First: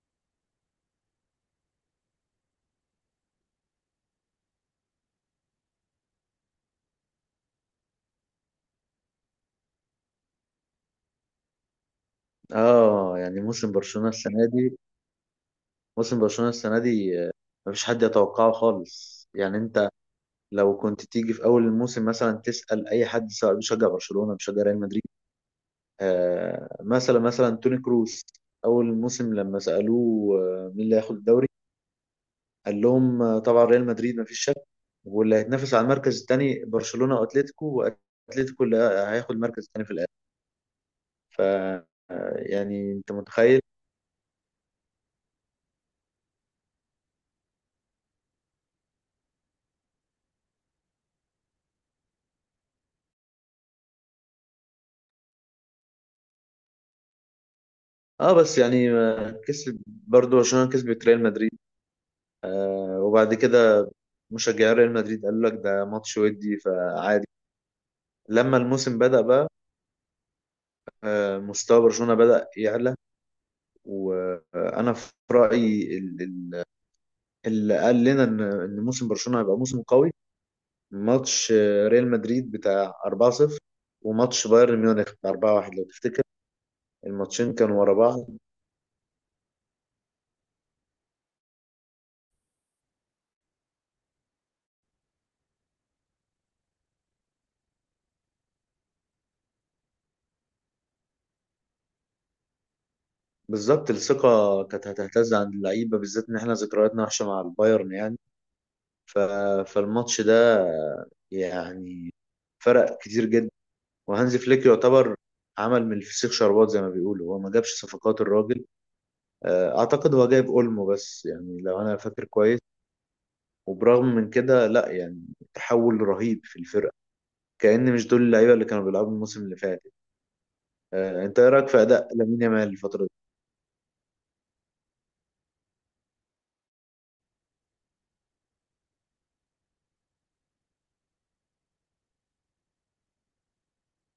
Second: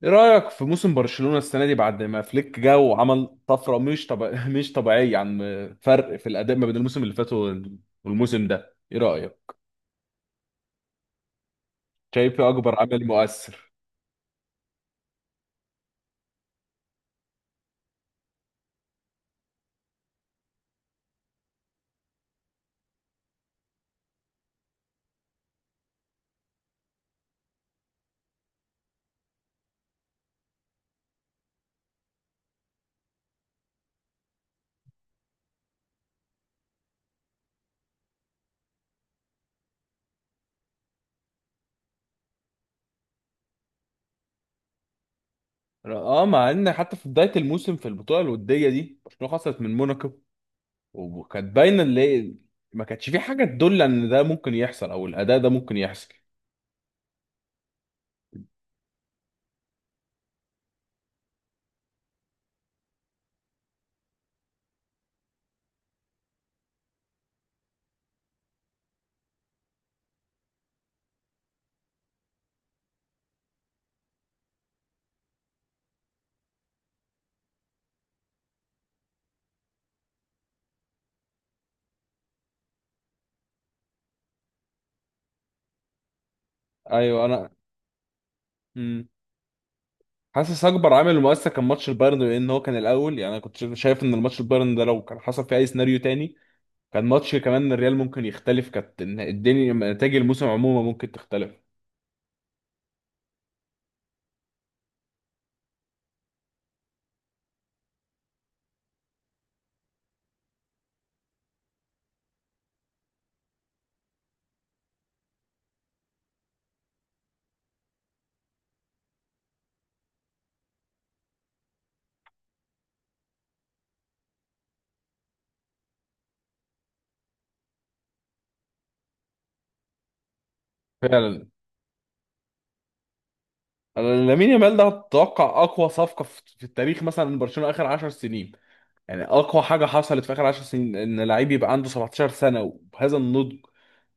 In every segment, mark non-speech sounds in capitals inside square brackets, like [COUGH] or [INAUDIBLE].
ايه رأيك في موسم برشلونة السنة دي بعد ما فليك جه وعمل طفرة مش طب... [LAUGHS] مش طبيعية عن فرق في الأداء ما بين الموسم اللي فات والموسم ده، ايه رأيك؟ شايف إيه اكبر عامل اه، يعني مؤثر؟ موسم برشلونة السنة دي مفيش حد يتوقعه خالص. يعني انت لو كنت تيجي في اول الموسم مثلا تسأل اي حد سواء بيشجع برشلونة بيشجع ريال مدريد، آه، مثلا توني كروس. اول الموسم لما سألوه، مين اللي هياخد الدوري؟ قال لهم، طبعا ريال مدريد مفيش شك، واللي هيتنافس على المركز الثاني برشلونة واتلتيكو، واتلتيكو اللي هياخد المركز الثاني في الاخر. ف آه، يعني انت متخيل. اه، مع ان حتى في بداية الموسم في البطولة الودية دي برشلونة خسرت من موناكو، وكانت باينة اللي ما كانتش في حاجة تدل ان ده ممكن يحصل او الأداء ده ممكن يحصل. اه، بس يعني، كسب برضو عشان كسبت ريال مدريد. وبعد كده مشجعي ريال مدريد قالوا لك ده ماتش ودي فعادي. لما الموسم بدأ بقى، مستوى برشلونة بدأ يعلى. وانا في رأيي اللي قال لنا إن موسم برشلونة هيبقى موسم قوي، ماتش، ريال مدريد بتاع 4-0، وماتش بايرن ميونخ بتاع 4-1، لو تفتكر. ايوه انا. الماتشين كانوا ورا بعض. مم. حاسس اكبر عامل مؤثر كان ماتش البايرن، لان هو كان الاول. يعني انا كنت شايف ان الماتش البايرن ده لو كان حصل فيه اي سيناريو تاني كان ماتش كمان الريال ممكن يختلف، كانت الدنيا نتائج الموسم عموما ممكن تختلف. بالظبط، الثقة كانت هتهتز عند اللعيبة بالذات ان احنا ذكرياتنا وحشة مع البايرن يعني. ف... فالماتش ده، يعني، فرق كتير جدا. وهانز فليك يعتبر عمل من الفسيخ شربات زي ما بيقولوا. هو ما جابش صفقات الراجل. اعتقد هو جايب اولمو بس، يعني لو انا فاكر كويس. وبرغم من كده لا، يعني تحول رهيب في الفرقه، كأن مش دول اللعيبه اللي كانوا بيلعبوا الموسم اللي فات. انت فعلا. ايه رايك في اداء لامين يامال الفتره دي؟ أنا لامين يامال ده اتوقع اقوى صفقه في التاريخ مثلا من برشلونه اخر 10 سنين، يعني اقوى حاجه حصلت في اخر 10 سنين ان لعيب يبقى عنده 17 سنه وبهذا النضج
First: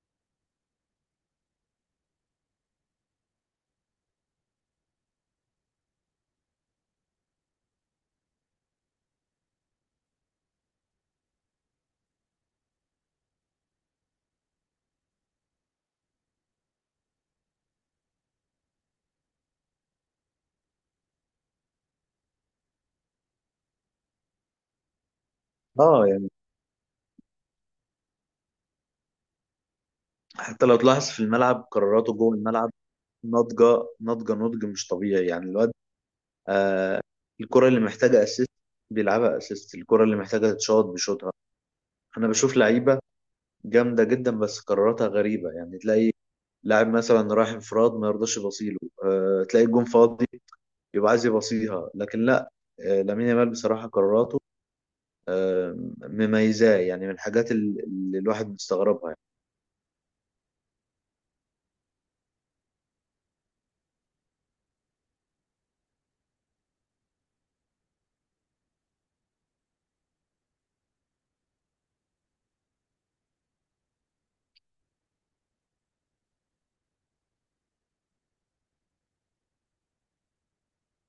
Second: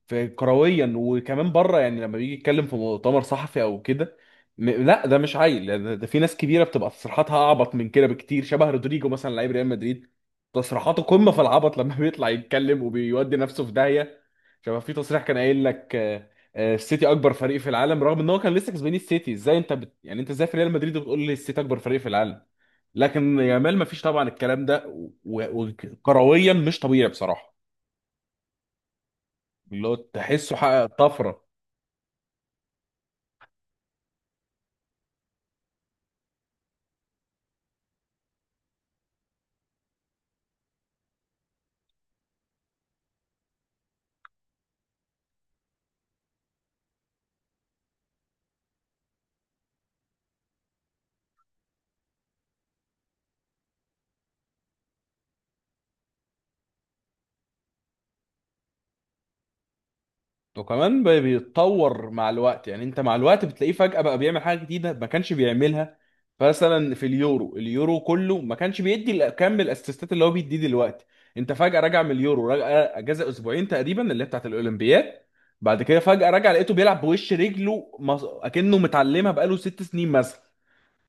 في كرويا وكمان بره. يعني لما بيجي يتكلم في مؤتمر صحفي او كده، لا ده مش عيل ده، ده في ناس كبيره بتبقى تصريحاتها اعبط من كده بكتير. شبه رودريجو مثلا، لعيب ريال مدريد تصريحاته قمه في العبط، لما [LAUGHS] بيطلع يتكلم وبيودي نفسه في داهيه. شبه في تصريح كان قايل لك السيتي اكبر فريق في العالم، رغم ان هو كان لسه كسبان السيتي. ازاي انت يعني انت ازاي في ريال مدريد وبتقول لي السيتي اكبر فريق في العالم؟ لكن يامال ما فيش طبعا الكلام ده اه، يعني وكرويا مش طبيعي بصراحه. اللي هو تحسه حتى لو حقق تلاحظ في طفره، الملعب قراراته جوه الملعب، ناضجه. ناضجه نضج مش طبيعي. يعني الواد، الكرة اللي محتاجة اسيست بيلعبها اسيست، الكرة اللي محتاجة تتشوط بيشوطها. انا بشوف لعيبة جامدة جدا بس قراراتها غريبة، يعني تلاقي لاعب مثلا رايح انفراد ما يرضاش يبصيله. تلاقي الجون فاضي يبقى عايز يبصيها، لكن لا. لامين يامال بصراحة قراراته أه مميزاه، يعني من الحاجات اللي الواحد مستغربها يعني. وكمان بيتطور مع الوقت. يعني انت مع الوقت بتلاقيه فجأة بقى بيعمل حاجة جديدة ما كانش بيعملها. مثلا في اليورو، اليورو كله ما كانش بيدي كم الاسيستات اللي هو بيديه دلوقتي. انت فجأة راجع من اليورو، راجع اجازة اسبوعين تقريبا اللي هي بتاعت الاولمبياد، بعد كده فجأة راجع لقيته بيلعب بوش رجله اكنه متعلمها بقاله 6 سنين مثلا.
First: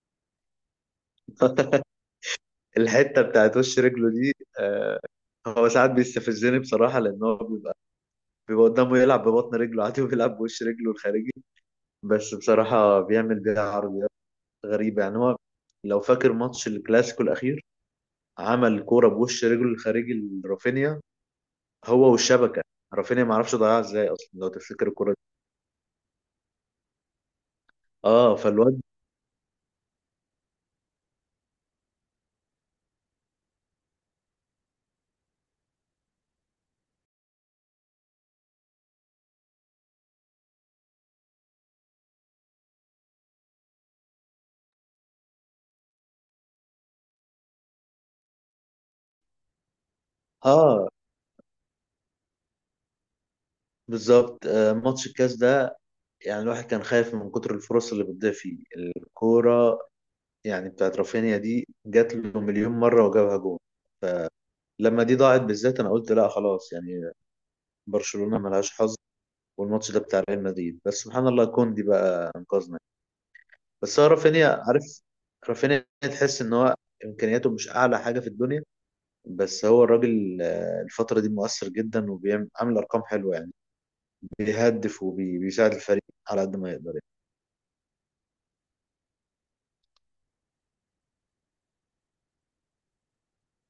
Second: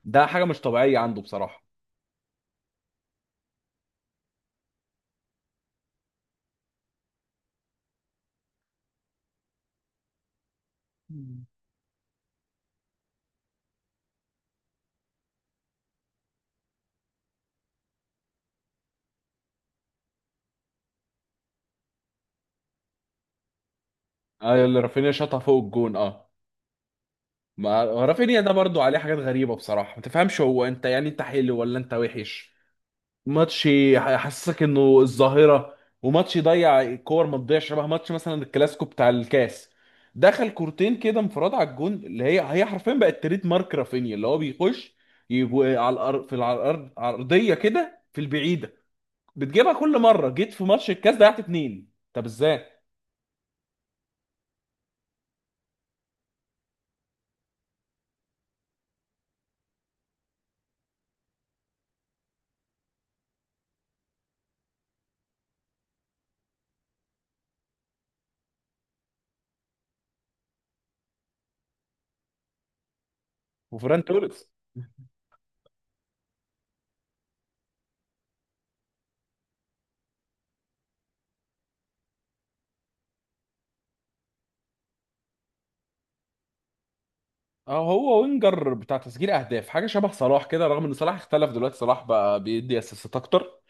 ده حاجة مش طبيعية عنده بصراحة. [LAUGHS] الحتة بتاعت وش رجله دي، آه، هو ساعات بيستفزني بصراحة لأن هو بيبقى، بيبقى قدامه يلعب ببطن رجله عادي وبيلعب بوش رجله الخارجي. مم. بس بصراحة بيعمل بيها عرضيات غريبة. يعني هو لو فاكر ماتش الكلاسيكو الأخير، عمل كورة بوش رجله الخارجي لرافينيا، هو والشبكة. رافينيا معرفش ضيعها ازاي أصلا، لو ايوه اللي تفتكر الكورة رافينيا دي. شاطها فوق الجون. اه، ما اه، رافينيا ده برضو فالواد. عليه حاجات غريبة بصراحة، ما تفهمش هو، انت يعني انت حلو ولا انت وحش؟ ماتش يحسسك انه الظاهره، وماتش يضيع كور ما تضيعش. شبه ماتش مثلا الكلاسيكو بتاع الكاس، دخل كورتين كده انفراد على الجون اللي هي هي حرفيا بقت تريد مارك رافينيا، اللي هو بيخش يجو على الارض، في على الارض عرضيه كده في البعيده بتجيبها كل مره، جيت في اه، ماتش الكاس ضيعت اتنين، طب ازاي؟ بالظبط، آه، ماتش الكاس ده، يعني الواحد كان خايف من كتر الفرص اللي بتضيع فيه الكورة. يعني بتاعت رافينيا دي جات له مليون مرة وجابها جول، لما دي ضاعت بالذات أنا قلت لا خلاص، يعني برشلونة ملهاش حظ، والماتش ده بتاع ريال مدريد. بس سبحان الله كوندي بقى انقذنا. بس وفران هو توريس. رافينيا عارف، رافينيا تحس ان هو امكانياته مش اعلى حاجه في الدنيا، بس هو الراجل، الفتره دي مؤثر جدا وبيعمل عامل ارقام حلوه يعني. بيهدف وبيساعد الفريق على قد ما يقدر يعني. اه هو وينجر بتاع تسجيل اهداف، حاجه شبه صلاح كده، رغم ان صلاح اختلف دلوقتي، صلاح بقى بيدي اسيستات اكتر.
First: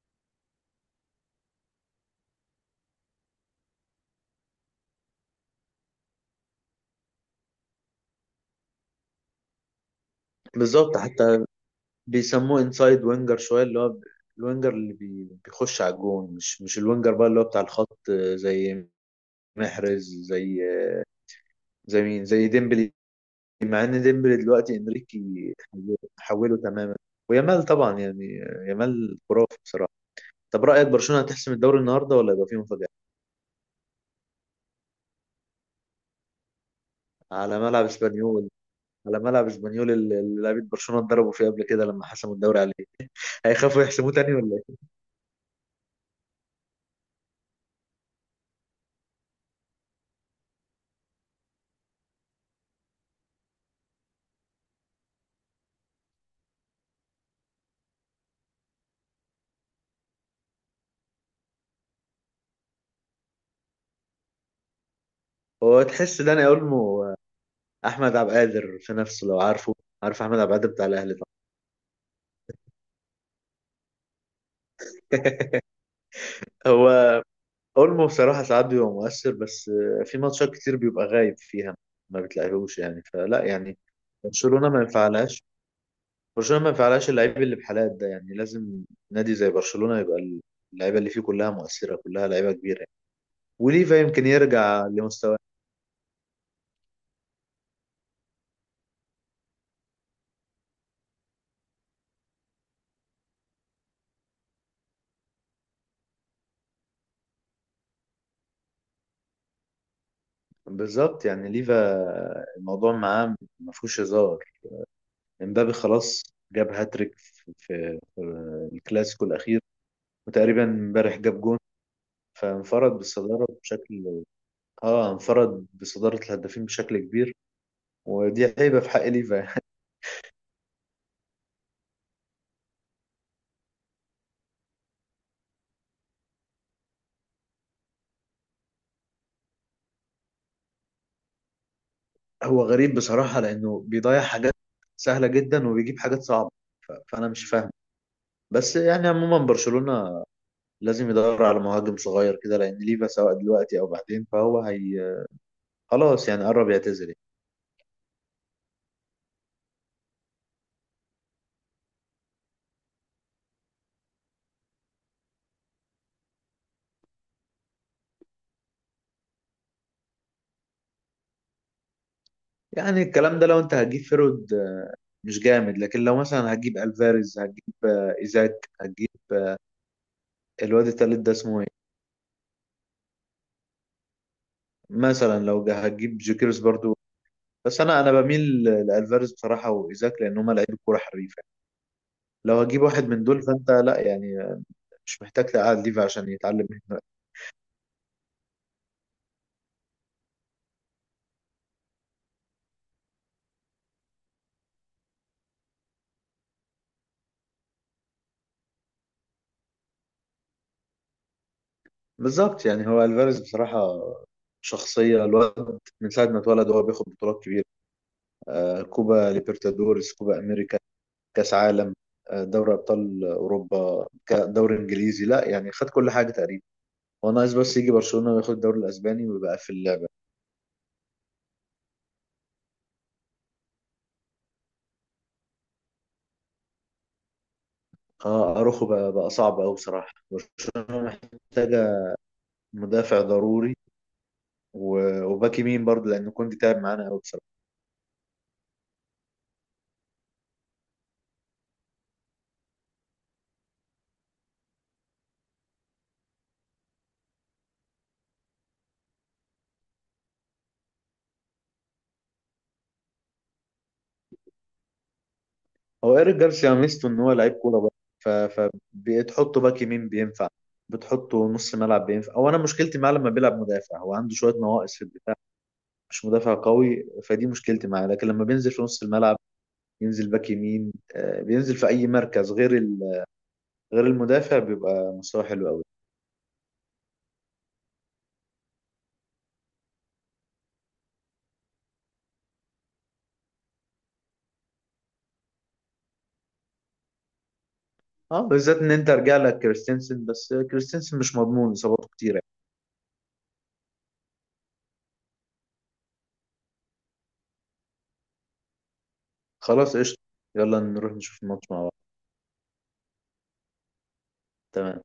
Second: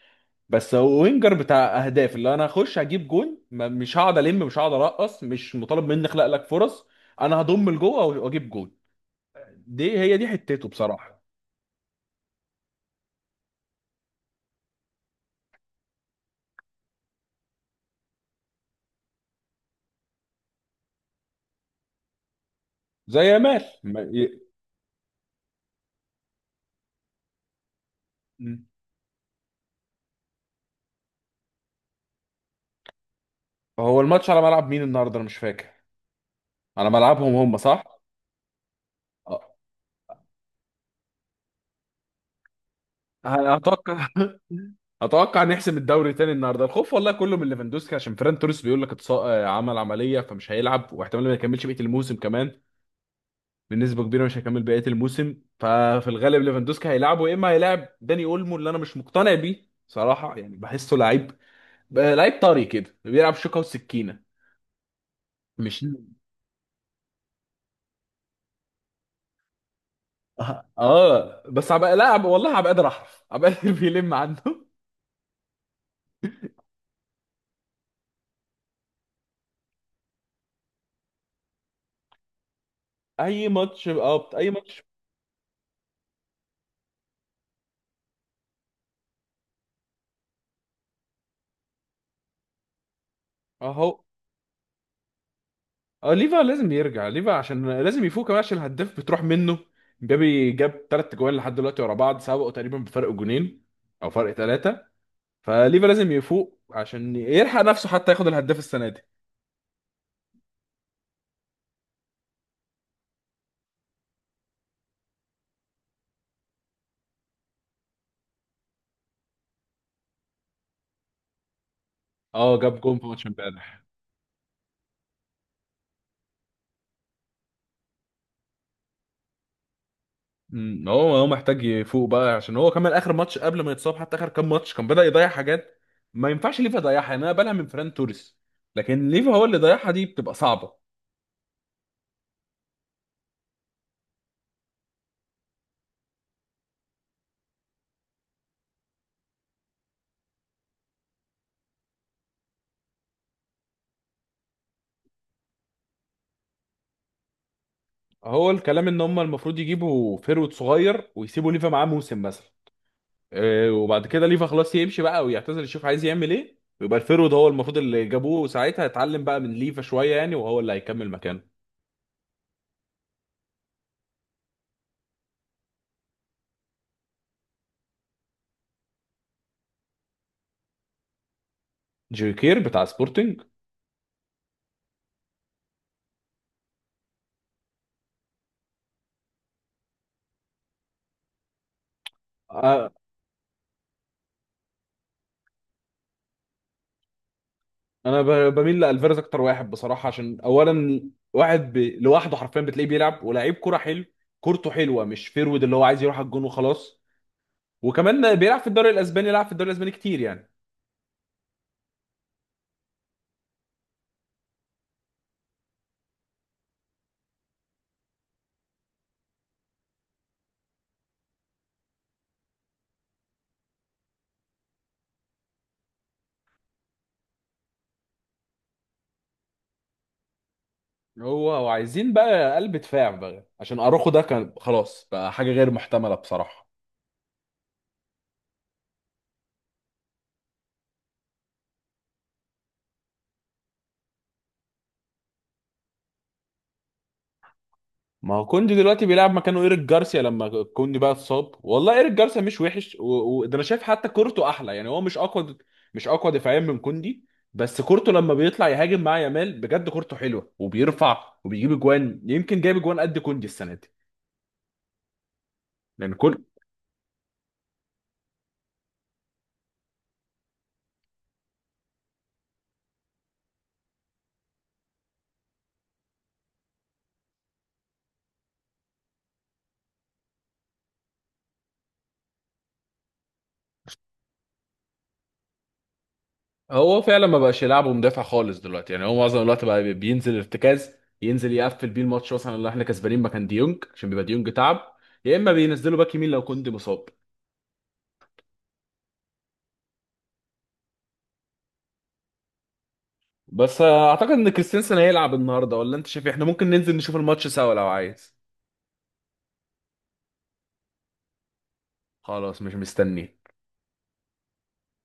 بس هو وينجر بتاع اهداف، اللي انا هخش هجيب جون، مش هقعد ارقص، مش مطالب مني اخلق لك فرص. انا هضم لجوه واجيب جون، دي هي دي حتته بالظبط. بصراحه. حتى بيسموه انسايد وينجر شويه، اللي هو الوينجر اللي بيخش على الجون، مش الوينجر بقى اللي هو بتاع الخط، زي محرز، زي، زي مين، زي ديمبلي. زي يامال مع ان ديمبلي دلوقتي انريكي حوله تماما، ويامال طبعا يعني، مم. يامال خرافي بصراحه. طب رايك برشلونه هتحسم الدوري النهارده ولا يبقى فيه مفاجاه؟ هو الماتش على ملعب مين النهارده؟ انا مش فاكر. على ملعبهم هم على صح؟ ملعب اسبانيول. على آه. ملعب اسبانيول اللي اللي لعيبه برشلونه اتضربوا فيه قبل كده لما حسموا الدوري عليه. أنا هيخافوا اتوقع يحسموه تاني [LAUGHS] ولا ايه؟ اتوقع نحسم الدوري تاني النهارده. الخوف والله كله من ليفاندوسكي، عشان فيران توريس بيقول لك اتص... آه، عمل عمليه فمش هيلعب واحتمال ما يكملش بقيه الموسم كمان، بنسبه كبيره مش هيكمل بقيه الموسم. ففي الغالب ليفاندوسكي هيلعبه، يا اما هيلاعب داني اولمو اللي انا مش مقتنع بيه صراحه. يعني بحسه لعيب، بقى لعيب طري كده بيلعب شوكه وسكينه، مش. هو تحس داني اولمو احمد عبد القادر في نفسه لو عارفه؟ عارف احمد عبد القادر بتاع الاهلي طبعا. اه بس هبقى لا والله هبقى قادر احرف هبقى [LAUGHS] قادر بيلم عنه. [LAUGHS] هو اولمو بصراحه ساعات بيبقى مؤثر بس، في ماتشات كتير بيبقى غايب فيها ما بتلاقيهوش، يعني فلا. اي يعني ماتش، اه اي برشلونه ما ماتش. ينفعلهاش برشلونه ما ينفعلهاش اللعيب اللي بحالات ده. يعني لازم نادي زي برشلونه يبقى اللعيبه اللي فيه كلها مؤثره، كلها لعيبه كبيره يعني. وليفا اهو. يمكن يرجع لمستواه. اه ليفا لازم يرجع، ليفا عشان لازم يفوق كمان عشان الهداف بتروح منه. جابي جاب ثلاث جوان لحد دلوقتي ورا بعض، سبقوا تقريبا بفرق جونين او فرق ثلاثه. فليفا لازم يفوق عشان يلحق نفسه حتى ياخد الهداف السنه دي. بالظبط، يعني ليفا الموضوع معاه ما فيهوش هزار. امبابي خلاص جاب هاتريك في الكلاسيكو الاخير، وتقريبا امبارح جاب جون، اه جاب فانفرد جون في ماتش بالصداره امبارح. بشكل. اه، انفرد بصدارة الهدافين بشكل كبير، ودي هيبة في حق ليفا يعني. امم، هو هو محتاج يفوق بقى، عشان هو كمان اخر ماتش قبل ما يتصاب حتى اخر كام ماتش كان بدأ يضيع حاجات ما ينفعش ليفا يضيعها. يعني انا بقالها من فران توريس، لكن ليفا هو اللي ضيعها، دي بتبقى صعبه. [LAUGHS] هو غريب بصراحة لأنه بيضيع حاجات سهلة جدا وبيجيب حاجات صعبة، فأنا مش فاهم. بس يعني عموما برشلونة لازم يدور على مهاجم صغير كده، لأن ليفا سواء دلوقتي أو بعدين فهو هي خلاص، يعني قرب يعتزل يعني. هو الكلام ان هم المفروض يجيبوا فيرود صغير ويسيبوا ليفا معاه موسم مثلا، إيه، وبعد كده ليفا خلاص يمشي بقى ويعتزل يشوف عايز يعمل ايه، ويبقى الفيرود هو المفروض اللي جابوه ساعتها يتعلم بقى من ليفا شويه، يعني وهو اللي هيكمل مكانه. يعني الكلام ده لو أنت هتجيب فيرود، مش جامد، لكن لو مثلا هتجيب ألفاريز، هتجيب، إيزاك، هتجيب الواد التالت ده اسمه إيه؟ جيري كير بتاع سبورتنج. مثلا لو هتجيب جيكيرس برضو. بس انا بميل لالفاريز بصراحه وايزاك، لان هما لعيبه كوره حريفه. لو هجيب آه، واحد من دول فانت لا، يعني مش محتاج تقعد ليفا عشان يتعلم منه. انا بميل لالفيرز اكتر واحد بصراحه، عشان اولا واحد لوحده حرفيا بتلاقيه بيلعب ولاعيب كرة حلو، كورته حلوه، مش فيرود اللي هو عايز يروح على الجون وخلاص، وكمان بيلعب في الدوري الاسباني، لعب في الدوري الاسباني كتير يعني. بالظبط. يعني هو الفاريز بصراحه، شخصيه الواد من ساعه ما اتولد هو بياخد بطولات كبيره، آه، كوبا ليبرتادورس، كوبا امريكا، كاس عالم، آه، دوري ابطال اوروبا، دوري انجليزي، لا، يعني خد كل حاجه تقريبا. هو ناقص بس يجي برشلونه وياخد الدوري الاسباني ويبقى في اللعبه. هو وعايزين بقى قلب دفاع بقى عشان اروخو ده كان خلاص بقى حاجه غير محتمله بصراحه. اه، اروخو بقى صعب قوي بصراحه. برشلونه محتاجه مدافع ضروري، وباك يمين برضه، لان كنت تعب معانا قوي بصراحه. ما هو كوندي دلوقتي بيلعب مكانه ايريك جارسيا لما كوندي بقى اتصاب، والله ايريك جارسيا مش وحش، وده ده انا شايف حتى كورته احلى، يعني هو مش اقوى، مش اقوى دفاعيا من كوندي. بس كورته لما بيطلع يهاجم مع يامال بجد كورته حلوه، وبيرفع وبيجيب اجوان، يمكن جايب اجوان قد كوندي السنه دي. لان هو ايريك كل جارسيا ميزته ان هو لعيب كوره برضه، فبتحطه باك يمين بينفع، بتحطه نص ملعب بينفع. او انا مشكلتي معاه لما بيلعب مدافع، هو عنده شويه نواقص في الدفاع، مش مدافع قوي، فدي مشكلتي معاه. لكن لما بينزل في نص الملعب ينزل باك يمين، بينزل في اي مركز غير غير المدافع، بيبقى مستواه حلو قوي. هو فعلا ما بقاش يلعبه مدافع خالص دلوقتي، يعني هو معظم الوقت بقى بينزل ارتكاز، ينزل يقفل بيه الماتش مثلا اللي احنا كسبانين مكان ديونج عشان بيبقى ديونج تعب، يا اما بينزله باك يمين لو كوندي مصاب. اه، بالذات ان انت رجع لك كريستنسن، بس كريستنسن مش مضمون اصاباته كتيره. بس اعتقد ان كريستنسن هيلعب النهارده، ولا انت شايف إيه؟ احنا ممكن ننزل نشوف الماتش سوا لو عايز. خلاص قشطه. يلا نروح نشوف الماتش مع بعض. خلاص مش مستني. تمام.